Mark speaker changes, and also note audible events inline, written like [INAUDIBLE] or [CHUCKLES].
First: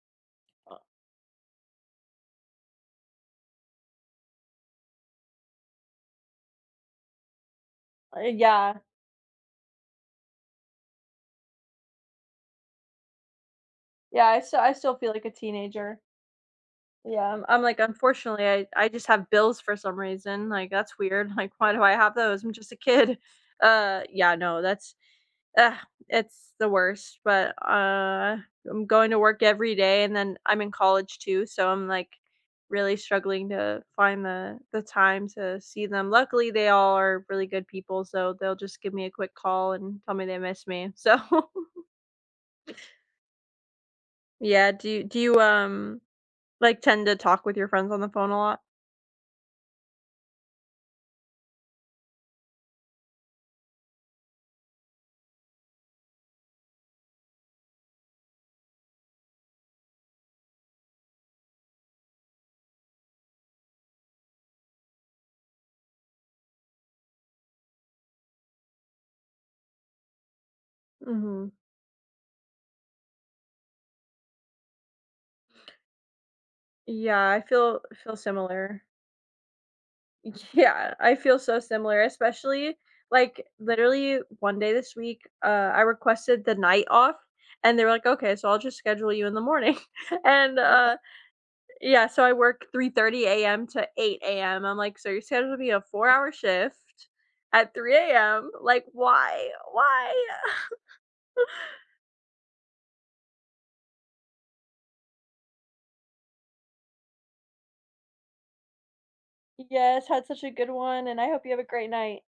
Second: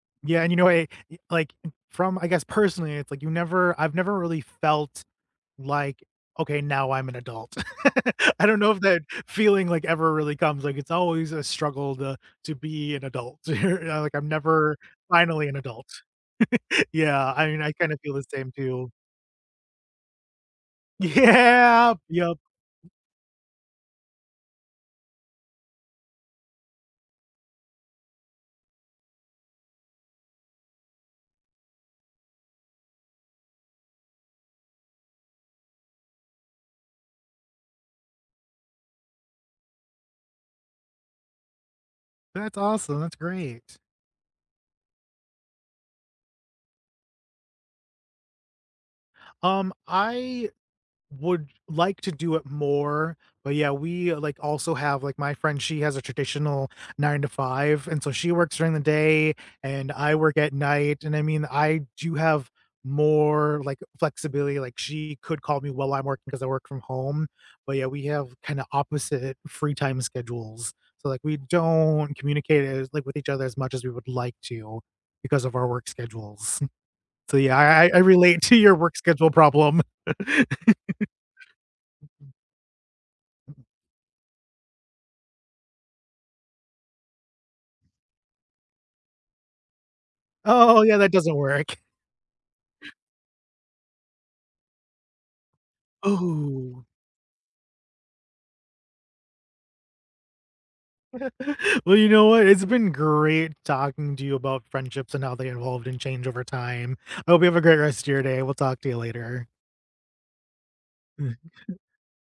Speaker 1: Yeah, and, you know, why
Speaker 2: Uh
Speaker 1: I e like, from I guess, personally, it's like you never I've never really felt, like, "Okay. Now I'm an adult."
Speaker 2: Uh,
Speaker 1: [CHUCKLES] I don't know
Speaker 2: yeah.
Speaker 1: if that feeling, like, ever really comes, like, it's always a struggle to to be an adult. You're not like,
Speaker 2: Yeah.
Speaker 1: "I'm
Speaker 2: I still I
Speaker 1: never
Speaker 2: still feel like a
Speaker 1: finally an adult."
Speaker 2: teenager.
Speaker 1: [LAUGHS]
Speaker 2: Yeah.
Speaker 1: Yeah,
Speaker 2: I'm
Speaker 1: I
Speaker 2: I'm
Speaker 1: mean, I
Speaker 2: like,
Speaker 1: kinda feel the
Speaker 2: unfortunately,
Speaker 1: same,
Speaker 2: I I
Speaker 1: too.
Speaker 2: just have bills for some reason, like, that's weird. Like, "Why do I
Speaker 1: Yeah.
Speaker 2: have
Speaker 1: Yep.
Speaker 2: those? I'm just a kid." Uh. Yeah, no. That's ugh it's the worst but, uh, I'm going to work every day and then, I'm in college, too, so I'm, like, really struggling to find the the time to see them. Luckily, they all are really good people so they'll just give me a quick call and tell me they miss me. So. [CHUCKLES]
Speaker 1: That's awesome. That's great.
Speaker 2: Yeah. Do you do you, um like tend to talk with your friends on the phone a lot?
Speaker 1: Um, I would like to do it more. But yeah, we like, also have, like, my friend, she has a traditional 9 to 5. And so she works during the day, and I work at night. And I mean, I do have more, like, flexibility, like she could call me while I'm working 'cause I work from home. But yeah, we have kinda opposite free time schedules. So like, we
Speaker 2: Mhm.
Speaker 1: don't communicate as like with each other as much as we would like to, because of our work schedules. [CHUCKLES]
Speaker 2: Yeah.
Speaker 1: So
Speaker 2: I
Speaker 1: yeah,
Speaker 2: feel
Speaker 1: I I
Speaker 2: I
Speaker 1: I
Speaker 2: feel
Speaker 1: relate to your
Speaker 2: similar.
Speaker 1: work schedule problem.
Speaker 2: Yeah. I feel so similar,
Speaker 1: [LAUGHS]
Speaker 2: especially, like, literally, one day this week, uh, I requested the night off and they were like, "Okay. So I'll just schedule you in the morning." [CHUCKLES] And,
Speaker 1: Oh, yeah,
Speaker 2: uh
Speaker 1: that doesn't work.
Speaker 2: yeah, so I work 3:30 AM to 8:00 AM. I'm like, "So you're scheduling me a 4 hour
Speaker 1: Ooh.
Speaker 2: shift at 3:00 AM. Like, why? Why?" [CHUCKLES]
Speaker 1: [LAUGHS] Well, you know what? It's been great talking to you about friendships and how they evolved and changed over time. I hope you have a great rest of your day. We'll talk to you later.
Speaker 2: Yes. Had such a good one, and I hope you have a
Speaker 1: [CHUCKLES]
Speaker 2: great night.